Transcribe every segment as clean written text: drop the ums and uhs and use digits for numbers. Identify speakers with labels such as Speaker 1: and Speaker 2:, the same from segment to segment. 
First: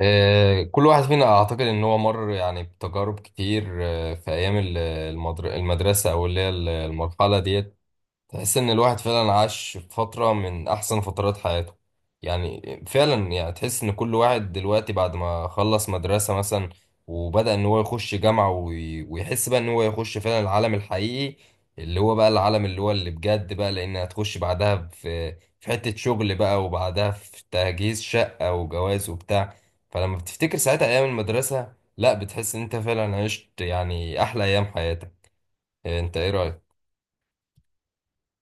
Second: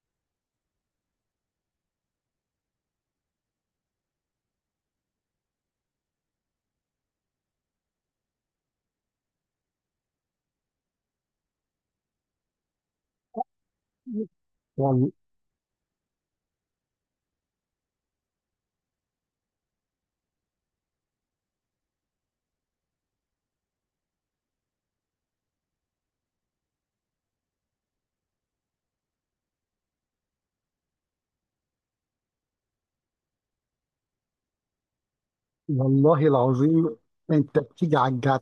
Speaker 1: كل واحد فينا اعتقد ان هو مر يعني بتجارب كتير، في ايام المدرسه او اللي هي المرحله ديت. تحس ان الواحد فعلا عاش في فترة من احسن فترات حياته. يعني فعلا يعني تحس ان كل واحد دلوقتي
Speaker 2: وال-
Speaker 1: بعد ما خلص مدرسة مثلا وبدأ ان هو يخش جامعة ويحس بقى ان هو يخش فعلا العالم الحقيقي، اللي هو بقى العالم اللي هو اللي بجد بقى، لان هتخش بعدها في حتة شغل بقى، وبعدها في تجهيز شقة وجواز وبتاع. فلما بتفتكر ساعتها ايام المدرسة، لا بتحس ان انت فعلا عشت يعني احلى ايام حياتك. إيه، انت
Speaker 2: والله
Speaker 1: ايه رأيك؟
Speaker 2: العظيم، انت بتيجي على الجد.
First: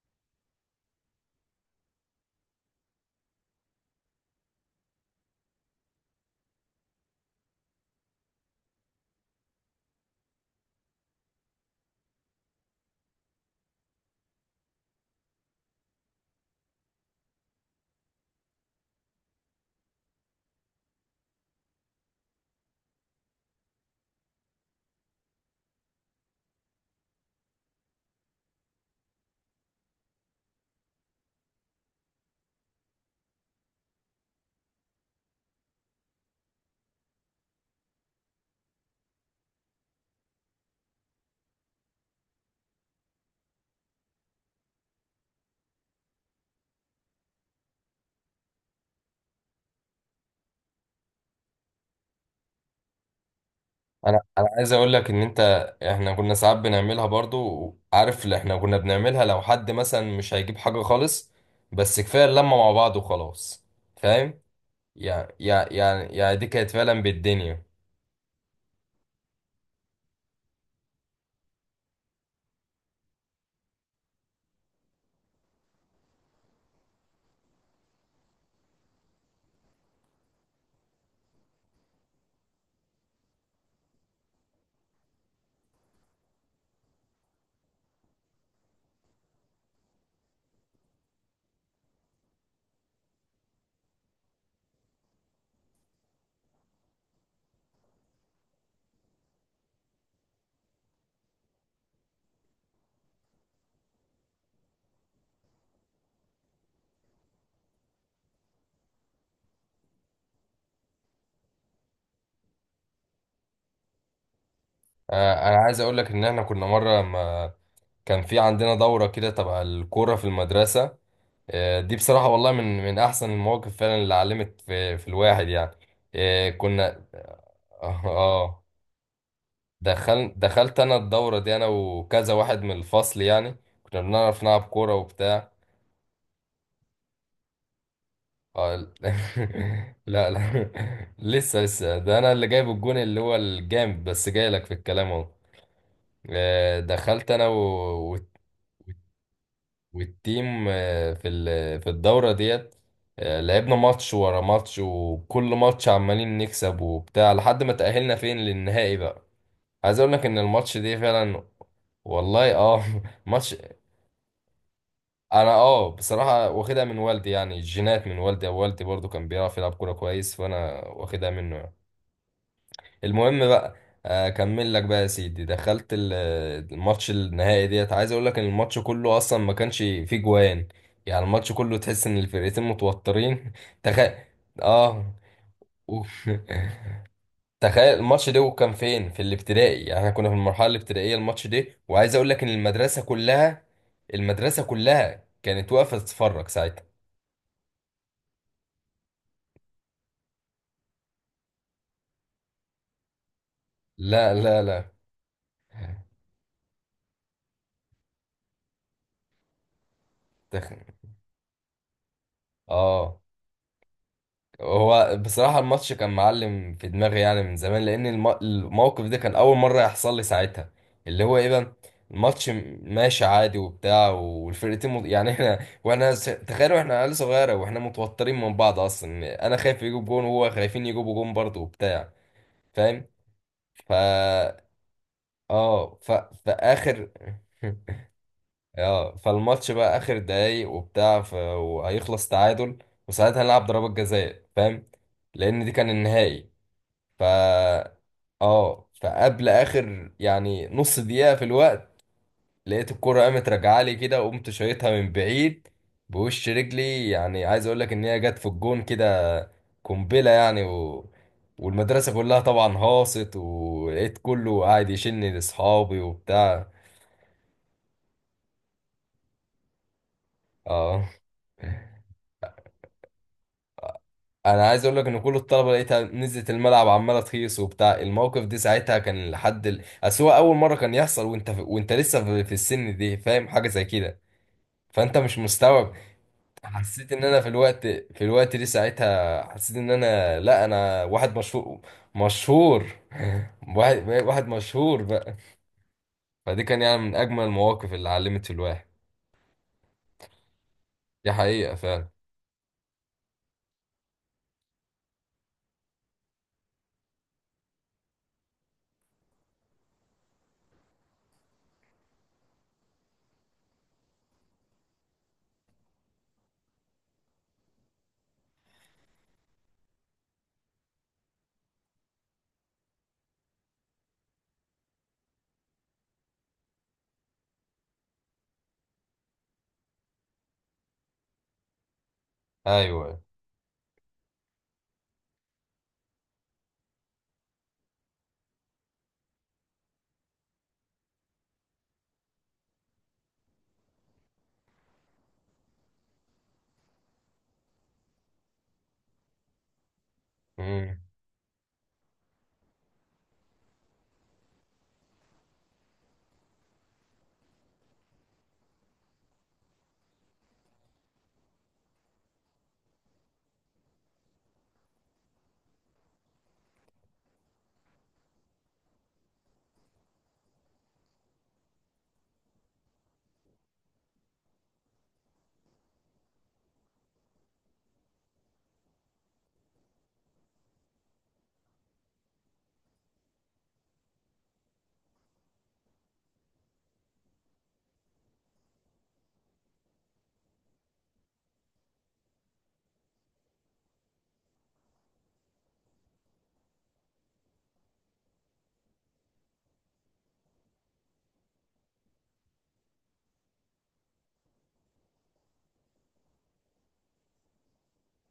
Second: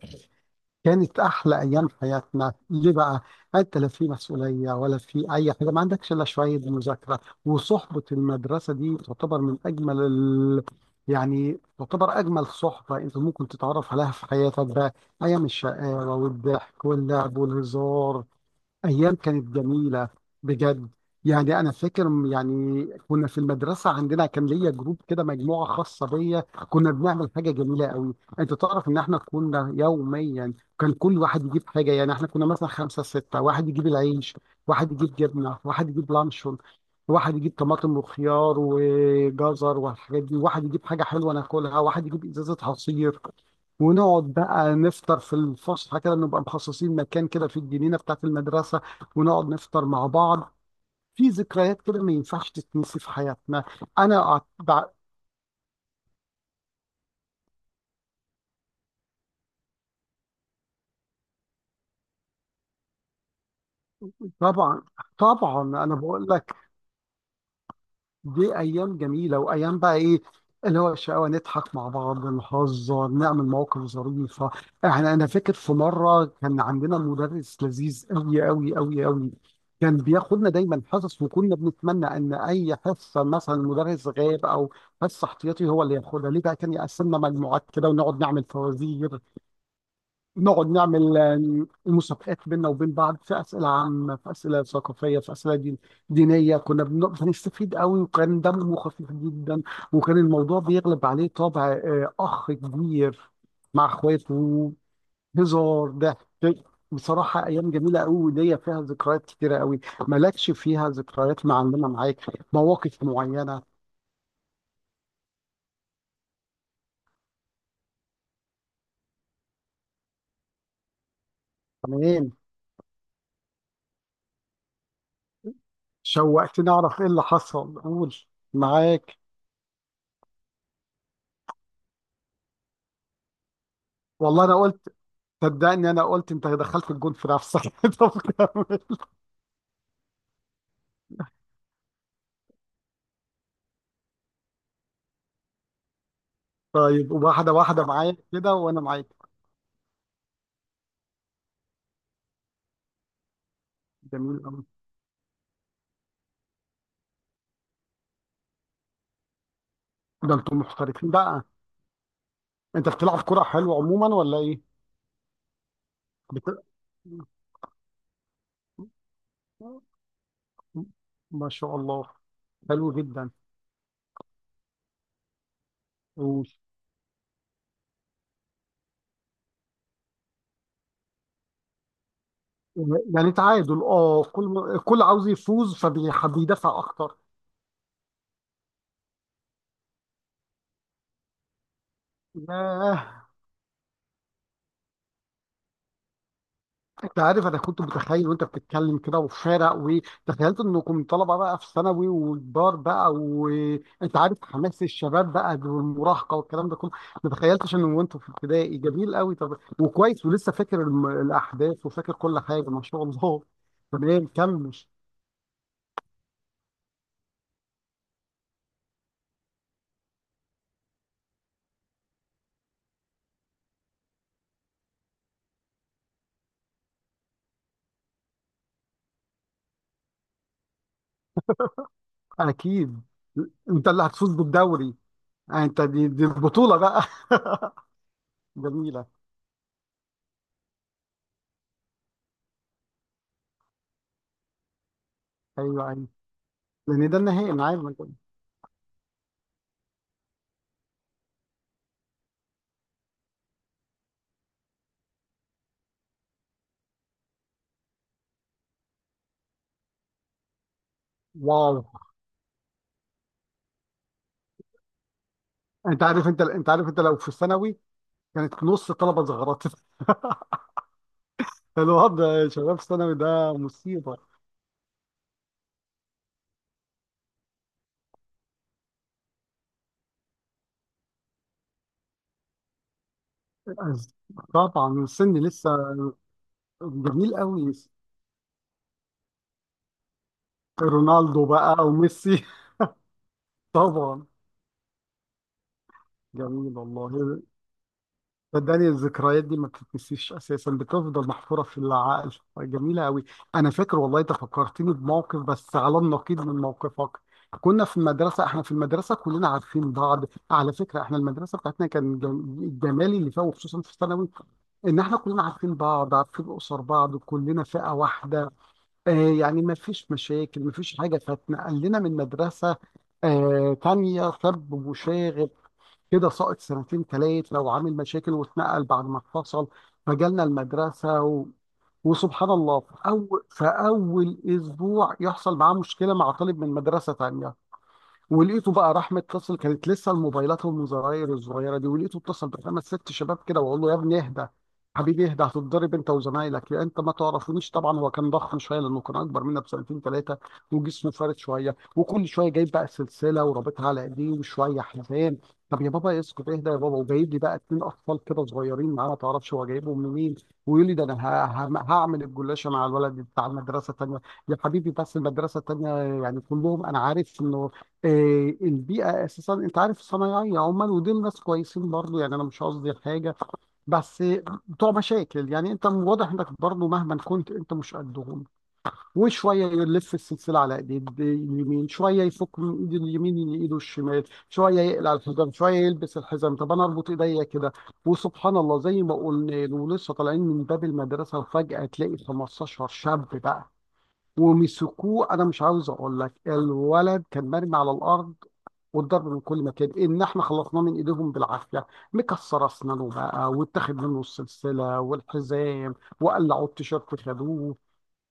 Speaker 2: كانت احلى ايام حياتنا، ليه بقى؟ انت لا في مسؤوليه ولا في اي حاجه، ما عندكش الا شويه مذاكره. وصحبه المدرسه دي تعتبر من يعني تعتبر اجمل صحبه انت ممكن تتعرف عليها في حياتك بقى. ايام الشقاوه والضحك واللعب والهزار، أيام كانت جميلة بجد. يعني أنا فاكر يعني كنا في المدرسة، عندنا كان ليا جروب كده، مجموعة خاصة بيا. كنا بنعمل حاجة جميلة قوي، أنت تعرف إن إحنا كنا يوميا كان كل واحد يجيب حاجة. يعني إحنا كنا مثلا خمسة ستة، واحد يجيب العيش، واحد يجيب جبنة، واحد يجيب لانشون، واحد يجيب طماطم وخيار وجزر والحاجات دي، واحد يجيب حاجة حلوة ناكلها، واحد يجيب إزازة عصير. ونقعد بقى نفطر في الفسحه كده، نبقى مخصصين مكان كده في الجنينه بتاعت المدرسه، ونقعد نفطر مع بعض. في ذكريات كده ما ينفعش تتنسي في حياتنا.
Speaker 1: انا
Speaker 2: انا
Speaker 1: انا
Speaker 2: أعت-
Speaker 1: عايز
Speaker 2: بع-
Speaker 1: اقول لك ان انت، احنا كنا ساعات بنعملها برضو، عارف اللي احنا كنا بنعملها؟ لو حد مثلا مش هيجيب حاجة خالص، بس كفاية اللمة مع بعض وخلاص. فاهم؟
Speaker 2: طبعا،
Speaker 1: يعني
Speaker 2: طبعا
Speaker 1: يعني
Speaker 2: انا
Speaker 1: يعني
Speaker 2: بقول
Speaker 1: يعني دي
Speaker 2: لك،
Speaker 1: كانت فعلا بالدنيا.
Speaker 2: دي ايام جميله، وايام بقى ايه؟ اللي هو الشقاوه، نضحك مع بعض، نهزر، نعمل مواقف ظريفه. انا فاكر في مره كان عندنا مدرس لذيذ قوي قوي قوي قوي. كان بياخدنا دايما حصص، وكنا بنتمنى ان اي حصه مثلا المدرس غاب، او حصه احتياطي هو اللي ياخدها، ليه بقى؟ كان يقسمنا مجموعات كده ونقعد نعمل فوازير، نقعد نعمل مسابقات بيننا وبين بعض، في اسئله عامه، في اسئله ثقافيه، في اسئله دينيه. بنستفيد قوي، وكان دمه خفيف جدا. وكان الموضوع بيغلب عليه طابع اخ كبير مع اخواته، هزار، ضحك. بصراحه ايام جميله قوي، وليا فيها ذكريات كتيره قوي. مالكش فيها ذكريات معلمه معاك؟ مواقف معينه؟
Speaker 1: انا عايز اقول لك ان احنا كنا مرة ما كان في عندنا دورة كده تبع الكورة في المدرسة. دي بصراحة
Speaker 2: تمام.
Speaker 1: والله من احسن المواقف فعلا اللي علمت في الواحد يعني.
Speaker 2: شوقتني اعرف
Speaker 1: كنا
Speaker 2: ايه اللي حصل، قول.
Speaker 1: اه.
Speaker 2: معاك.
Speaker 1: دخلت انا الدورة دي انا وكذا واحد من الفصل يعني، كنا بنعرف
Speaker 2: والله انا
Speaker 1: نلعب
Speaker 2: قلت،
Speaker 1: كورة وبتاع.
Speaker 2: صدقني انا قلت انت دخلت الجول في نفسك. طب
Speaker 1: آه،
Speaker 2: كمل.
Speaker 1: ال- لا، لسه ده انا اللي جايب الجون اللي هو الجامد، بس جاي لك في الكلام اهو.
Speaker 2: طيب
Speaker 1: دخلت انا
Speaker 2: واحده واحده معايا كده وانا معاك.
Speaker 1: والتيم في الدورة ديت. لعبنا ماتش
Speaker 2: جميل
Speaker 1: ورا
Speaker 2: قوي.
Speaker 1: ماتش، وكل ماتش عمالين نكسب وبتاع لحد ما تأهلنا فين للنهائي بقى. عايز اقول لك
Speaker 2: ده
Speaker 1: ان
Speaker 2: انتم
Speaker 1: الماتش دي
Speaker 2: محترفين
Speaker 1: فعلا،
Speaker 2: بقى.
Speaker 1: والله اه
Speaker 2: انت بتلعب كرة
Speaker 1: ماتش.
Speaker 2: حلو عموما ولا ايه؟
Speaker 1: انا اه بصراحه
Speaker 2: بت...
Speaker 1: واخدها من والدي يعني، الجينات من والدي، او والدي برضو كان بيعرف يلعب كوره كويس، فانا واخدها
Speaker 2: ما
Speaker 1: منه يعني.
Speaker 2: شاء الله، حلو جدا.
Speaker 1: المهم بقى، اكمل لك بقى يا سيدي. دخلت
Speaker 2: و-
Speaker 1: الماتش النهائي ديت. عايز اقول لك ان الماتش كله اصلا ما كانش فيه جوان، يعني الماتش كله تحس ان الفرقتين
Speaker 2: يعني
Speaker 1: متوترين
Speaker 2: تعادل،
Speaker 1: تخيل.
Speaker 2: اه، كل
Speaker 1: اه.
Speaker 2: عاوز يفوز،
Speaker 1: أوف.
Speaker 2: فبيدافع اكتر.
Speaker 1: تخيل الماتش ده كان فين؟ في الابتدائي، يعني احنا كنا في المرحله الابتدائيه الماتش ده. وعايز اقول لك ان
Speaker 2: ياه.
Speaker 1: المدرسه كلها، المدرسه كلها كانت واقفه تتفرج ساعتها.
Speaker 2: انت عارف انا كنت متخيل وانت بتتكلم كده وفارق، وتخيلت انكم طلبه بقى في ثانوي وكبار بقى، وانت
Speaker 1: لا
Speaker 2: عارف
Speaker 1: لا
Speaker 2: حماس
Speaker 1: لا.
Speaker 2: الشباب بقى والمراهقه والكلام ده كله. ما تخيلتش ان وانتوا في ابتدائي. جميل قوي. طب وكويس ولسه
Speaker 1: تخن.
Speaker 2: فاكر الاحداث وفاكر كل حاجه، ما شاء
Speaker 1: اه.
Speaker 2: الله. تمام كمل.
Speaker 1: هو بصراحة الماتش كان معلم في دماغي يعني من زمان، لأن الموقف ده كان أول مرة يحصل لي ساعتها. اللي هو إيه بقى؟ الماتش ماشي عادي وبتاع، والفرقتين يعني إحنا وإحنا تخيلوا إحنا عيال صغيرة وإحنا متوترين من بعض أصلا، أنا خايف يجيب جون وهو خايفين يجيبوا جون برضه وبتاع.
Speaker 2: اكيد.
Speaker 1: فاهم؟
Speaker 2: انت اللي هتفوز
Speaker 1: فا،
Speaker 2: بالدوري. آه، انت
Speaker 1: آه
Speaker 2: دي, دي البطوله بقى.
Speaker 1: فآخر.
Speaker 2: جميله.
Speaker 1: اه، فالماتش بقى اخر دقايق وبتاع وهيخلص تعادل، وساعتها هنلعب ضربات جزاء، فاهم، لان دي
Speaker 2: ايوه
Speaker 1: كان
Speaker 2: ايوه،
Speaker 1: النهائي.
Speaker 2: لان ده
Speaker 1: ف
Speaker 2: النهائي انا عارف.
Speaker 1: اه، فقبل اخر يعني نص دقيقة في الوقت، لقيت الكرة قامت راجعة لي كده، وقمت شايطها من بعيد بوش رجلي، يعني عايز اقول لك ان هي جت في الجون كده قنبلة يعني
Speaker 2: واو.
Speaker 1: والمدرسة كلها طبعا هاصت، ولقيت كله قاعد يشني لاصحابي
Speaker 2: انت عارف، انت
Speaker 1: وبتاع.
Speaker 2: انت عارف، انت لو في ثانوي كانت نص الطلبه اتزغرت.
Speaker 1: اه.
Speaker 2: الوضع يا شباب ثانوي ده مصيبه.
Speaker 1: انا عايز اقول لك ان كل الطلبه لقيتها نزلت الملعب عماله تخيص وبتاع. الموقف دي ساعتها كان لحد اصل هو اول مره كان يحصل، وانت لسه في السن دي فاهم حاجه زي كده،
Speaker 2: طبعا
Speaker 1: فانت
Speaker 2: السن
Speaker 1: مش
Speaker 2: لسه.
Speaker 1: مستوعب. حسيت ان
Speaker 2: جميل
Speaker 1: انا في
Speaker 2: قوي.
Speaker 1: الوقت، في الوقت دي ساعتها حسيت ان انا، لا، انا واحد
Speaker 2: رونالدو
Speaker 1: مشهور.
Speaker 2: بقى وميسي.
Speaker 1: مشهور. واحد
Speaker 2: طبعا.
Speaker 1: واحد مشهور بقى. فدي
Speaker 2: جميل
Speaker 1: كان يعني من
Speaker 2: والله.
Speaker 1: اجمل المواقف اللي علمت في الواحد.
Speaker 2: صدقني الذكريات دي ما بتتنسيش، اساسا بتفضل
Speaker 1: دي
Speaker 2: محفوره
Speaker 1: حقيقه
Speaker 2: في
Speaker 1: فعلا.
Speaker 2: العقل. جميله قوي. انا فاكر والله انت فكرتني بموقف، بس على النقيض من موقفك. كنا في المدرسه، احنا في المدرسه كلنا عارفين بعض. على فكره احنا المدرسه بتاعتنا كان الجمالي اللي فيها، وخصوصا في الثانوي، ان احنا كلنا عارفين بعض، عارفين اسر بعض، كلنا فئه واحده. آه، يعني ما فيش مشاكل ما فيش حاجه. فاتنقل لنا من مدرسه آه تانية سب وشاغل كده، ساقط سنتين تلات، لو عامل مشاكل واتنقل بعد ما اتفصل. فجالنا المدرسة وسبحان الله،
Speaker 1: ايوه.
Speaker 2: في أول أسبوع يحصل معاه مشكلة مع طالب من مدرسة تانية. ولقيته بقى راح متصل، كانت لسه الموبايلات والمزراير الصغيره دي، ولقيته اتصل بخمس ست شباب كده. واقول له: يا ابني اهدى، حبيبي اهدى، هتتضرب انت وزمايلك، يا انت ما تعرفونيش. طبعا هو كان ضخم شويه لانه كان اكبر منا بسنتين ثلاثه،
Speaker 1: امم.
Speaker 2: وجسمه فارد شويه، وكل شويه جايب بقى سلسله ورابطها على ايديه، وشويه حزام. طب يا بابا اسكت اهدى يا بابا. وجايب لي بقى اتنين اطفال كده صغيرين معاه، ما تعرفش هو جايبهم منين. ويقول لي: ده انا هعمل الجلاشه مع الولد بتاع المدرسه الثانيه. يا حبيبي، بس المدرسه الثانيه يعني كلهم انا عارف انه، آه، البيئة أساسا، أنت عارف، صنايعية، عمال، ودول ناس كويسين برضو، يعني أنا مش قصدي حاجة، بس بتوع مشاكل. يعني أنت واضح إنك برضو مهما كنت أنت مش قدهم. وشوية يلف السلسلة على إيد اليمين، شوية يفك من إيد اليمين لإيده الشمال، شوية يقلع الحزام، شوية يلبس الحزام. طب أنا أربط إيديا كده. وسبحان الله، زي ما قلنا، ولسه طالعين من باب المدرسة وفجأة تلاقي 15 شاب بقى ومسكوه. انا مش عاوز اقول لك، الولد كان مرمي على الارض والضرب من كل مكان، ان احنا خلصناه من ايديهم بالعافيه. مكسر اسنانه بقى، واتاخد منه السلسله والحزام، وقلعوا التيشيرت خدوه.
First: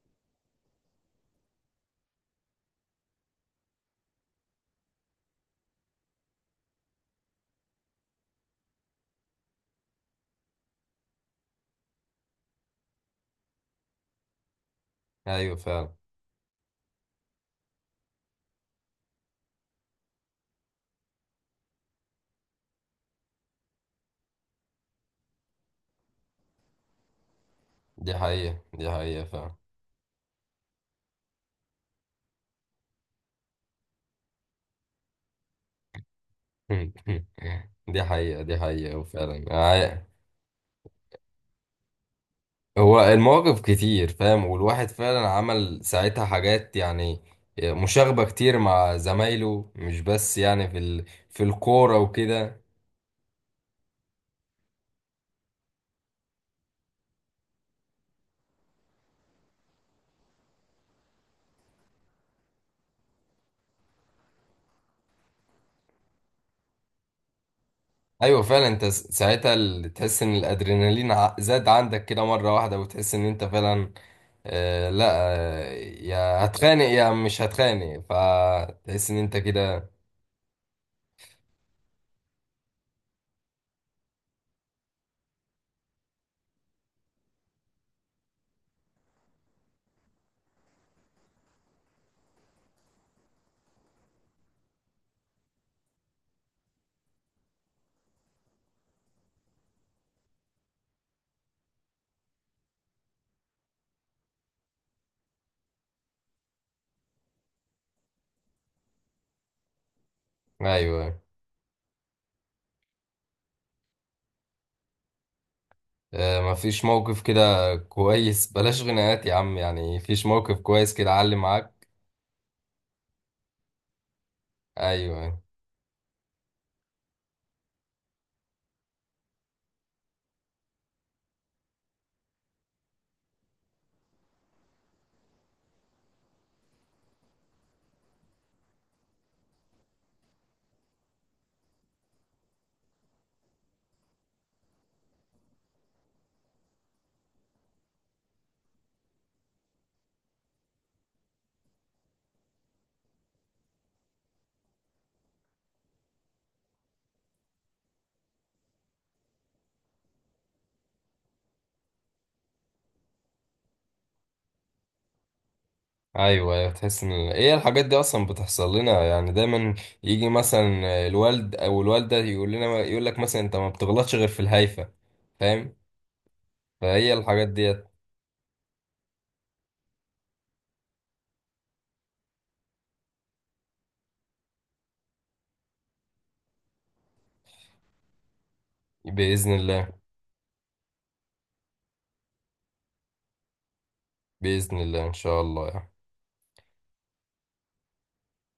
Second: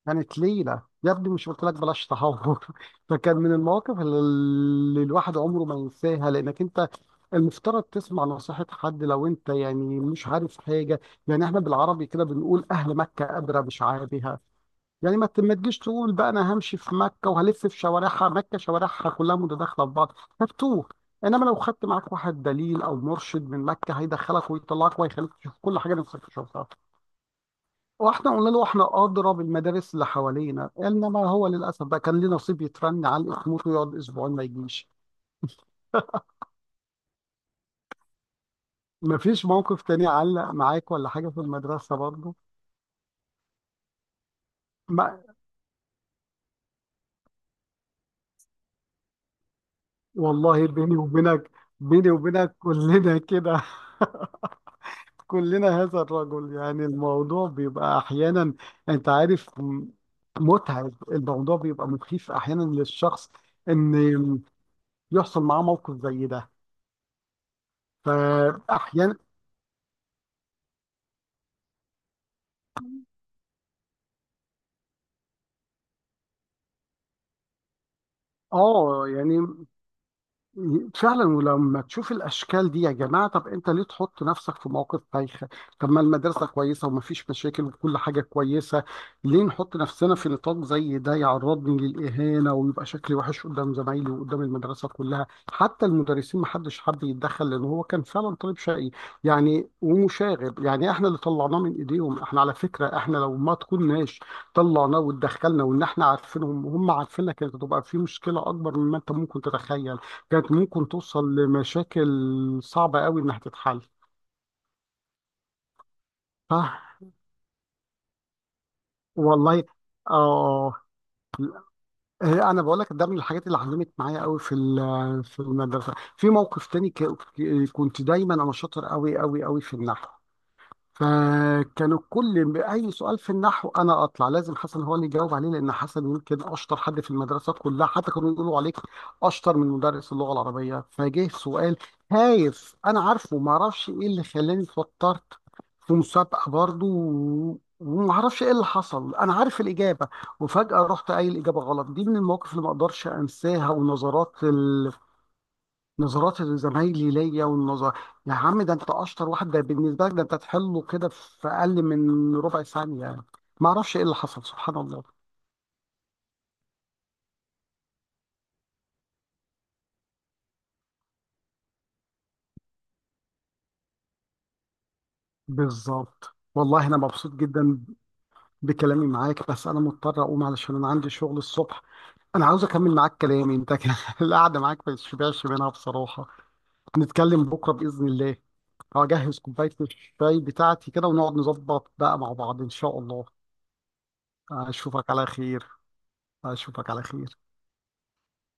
Speaker 2: كانت ليله. يا ابني مش قلت لك بلاش تهور. فكان من المواقف اللي الواحد عمره ما ينساها، لانك انت المفترض تسمع نصيحة حد لو انت يعني مش عارف حاجة. يعني احنا بالعربي كده بنقول: اهل مكة ادرى بشعابها. يعني ما
Speaker 1: ايوه
Speaker 2: تجيش
Speaker 1: فعلا.
Speaker 2: تقول بقى انا همشي في مكه وهلف في شوارعها، مكه شوارعها كلها متداخله في بعض، هتوه. انما لو خدت معاك واحد دليل او مرشد من مكه، هيدخلك ويطلعك ويخليك تشوف كل حاجه نفسك تشوفها.
Speaker 1: دي
Speaker 2: واحنا قلنا
Speaker 1: حقيقه،
Speaker 2: له
Speaker 1: دي
Speaker 2: احنا
Speaker 1: حقيقه
Speaker 2: اضرب
Speaker 1: فعلا.
Speaker 2: المدارس اللي حوالينا، انما هو للاسف بقى كان ليه نصيب يترن على، يموت ويقعد اسبوعين ما يجيش.
Speaker 1: دي حقيقة، دي حقيقة
Speaker 2: ما
Speaker 1: وفعلا
Speaker 2: فيش موقف تاني علق معاك ولا حاجه في المدرسه برضه؟
Speaker 1: هو المواقف كتير فاهم، والواحد
Speaker 2: ما
Speaker 1: فعلا عمل ساعتها حاجات يعني مشاغبة كتير مع زمايله، مش بس يعني
Speaker 2: والله،
Speaker 1: في
Speaker 2: بيني
Speaker 1: في
Speaker 2: وبينك،
Speaker 1: الكورة
Speaker 2: بيني وبينك
Speaker 1: وكده.
Speaker 2: كلنا كده. كلنا هذا الرجل. يعني الموضوع بيبقى احيانا، انت عارف، متعب. الموضوع بيبقى مخيف احيانا للشخص ان يحصل معاه موقف زي ده.
Speaker 1: أيوة فعلا. أنت س-
Speaker 2: فاحيانا
Speaker 1: ساعتها ال- تحس إن الأدرينالين زاد عندك كده مرة واحدة، وتحس إن أنت فعلا، آه لا، يا هتخانق يا مش هتخانق،
Speaker 2: اه،
Speaker 1: فتحس إن أنت
Speaker 2: يعني
Speaker 1: كده.
Speaker 2: فعلا. ولما تشوف الاشكال دي يا جماعه، طب انت ليه تحط نفسك في موقف بايخ؟ طب ما المدرسه كويسه ومفيش مشاكل وكل حاجه كويسه. ليه نحط نفسنا في نطاق زي ده يعرضني للاهانه ويبقى شكلي وحش قدام زمايلي وقدام المدرسه كلها؟ حتى المدرسين محدش حب يتدخل، لان هو كان فعلا طالب شقي يعني، ومشاغب. يعني احنا اللي طلعناه من ايديهم. احنا على فكره، احنا لو ما تكوناش طلعناه واتدخلنا، وان احنا عارفينهم وهم عارفيننا، كانت هتبقى في مشكله اكبر مما انت ممكن تتخيل. كانت ممكن
Speaker 1: أيوة.
Speaker 2: توصل لمشاكل صعبة قوي إنها تتحل.
Speaker 1: مفيش
Speaker 2: ها.
Speaker 1: موقف كده كويس؟ بلاش غناءات يا عم،
Speaker 2: والله.
Speaker 1: يعني مفيش موقف
Speaker 2: آه.
Speaker 1: كويس كده علم معاك؟
Speaker 2: آه، أنا بقول لك ده من الحاجات اللي علمت معايا قوي، في
Speaker 1: ايوه.
Speaker 2: المدرسة. في موقف تاني كنت دايما أنا شاطر قوي قوي قوي في النحو. فكانوا كل اي سؤال في النحو انا اطلع لازم حسن هو اللي يجاوب عليه، لان حسن يمكن اشطر حد في المدرسات كلها. حتى كانوا يقولوا عليك اشطر من مدرس اللغه العربيه. فجه سؤال هايف انا عارفه، ما اعرفش ايه اللي خلاني اتوترت في مسابقه برضو. وما اعرفش ايه اللي حصل، انا عارف الاجابه وفجاه رحت قايل الاجابه غلط. دي من المواقف اللي ما اقدرش انساها، والنظرات، نظرات زمايلي ليا. والنظر: يا عم ده انت اشطر واحد، ده بالنسبه لك ده انت تحله كده في اقل من ربع ثانيه يعني. ما اعرفش ايه اللي حصل، سبحان الله.
Speaker 1: ايوه تحس ان ايه الحاجات دي اصلا بتحصل لنا يعني دايما. يجي مثلا الوالد او الوالده يقول لنا، يقول لك مثلا، انت ما بتغلطش غير في الهايفه. فاهم؟
Speaker 2: بالظبط والله. انا
Speaker 1: فهي
Speaker 2: مبسوط
Speaker 1: الحاجات
Speaker 2: جدا
Speaker 1: ديت.
Speaker 2: بكلامي معاك، بس انا مضطر اقوم علشان انا عندي شغل الصبح. انا عاوز اكمل معاك كلامي انت كده. القعده معاك ما تشبعش منها بصراحه. نتكلم بكره باذن الله. هجهز
Speaker 1: باذن
Speaker 2: كوبايه
Speaker 1: الله،
Speaker 2: الشاي بتاعتي كده ونقعد نظبط بقى مع بعض ان شاء الله.
Speaker 1: باذن الله
Speaker 2: اشوفك
Speaker 1: ان
Speaker 2: على
Speaker 1: شاء
Speaker 2: خير.
Speaker 1: الله يعني.
Speaker 2: اشوفك على خير.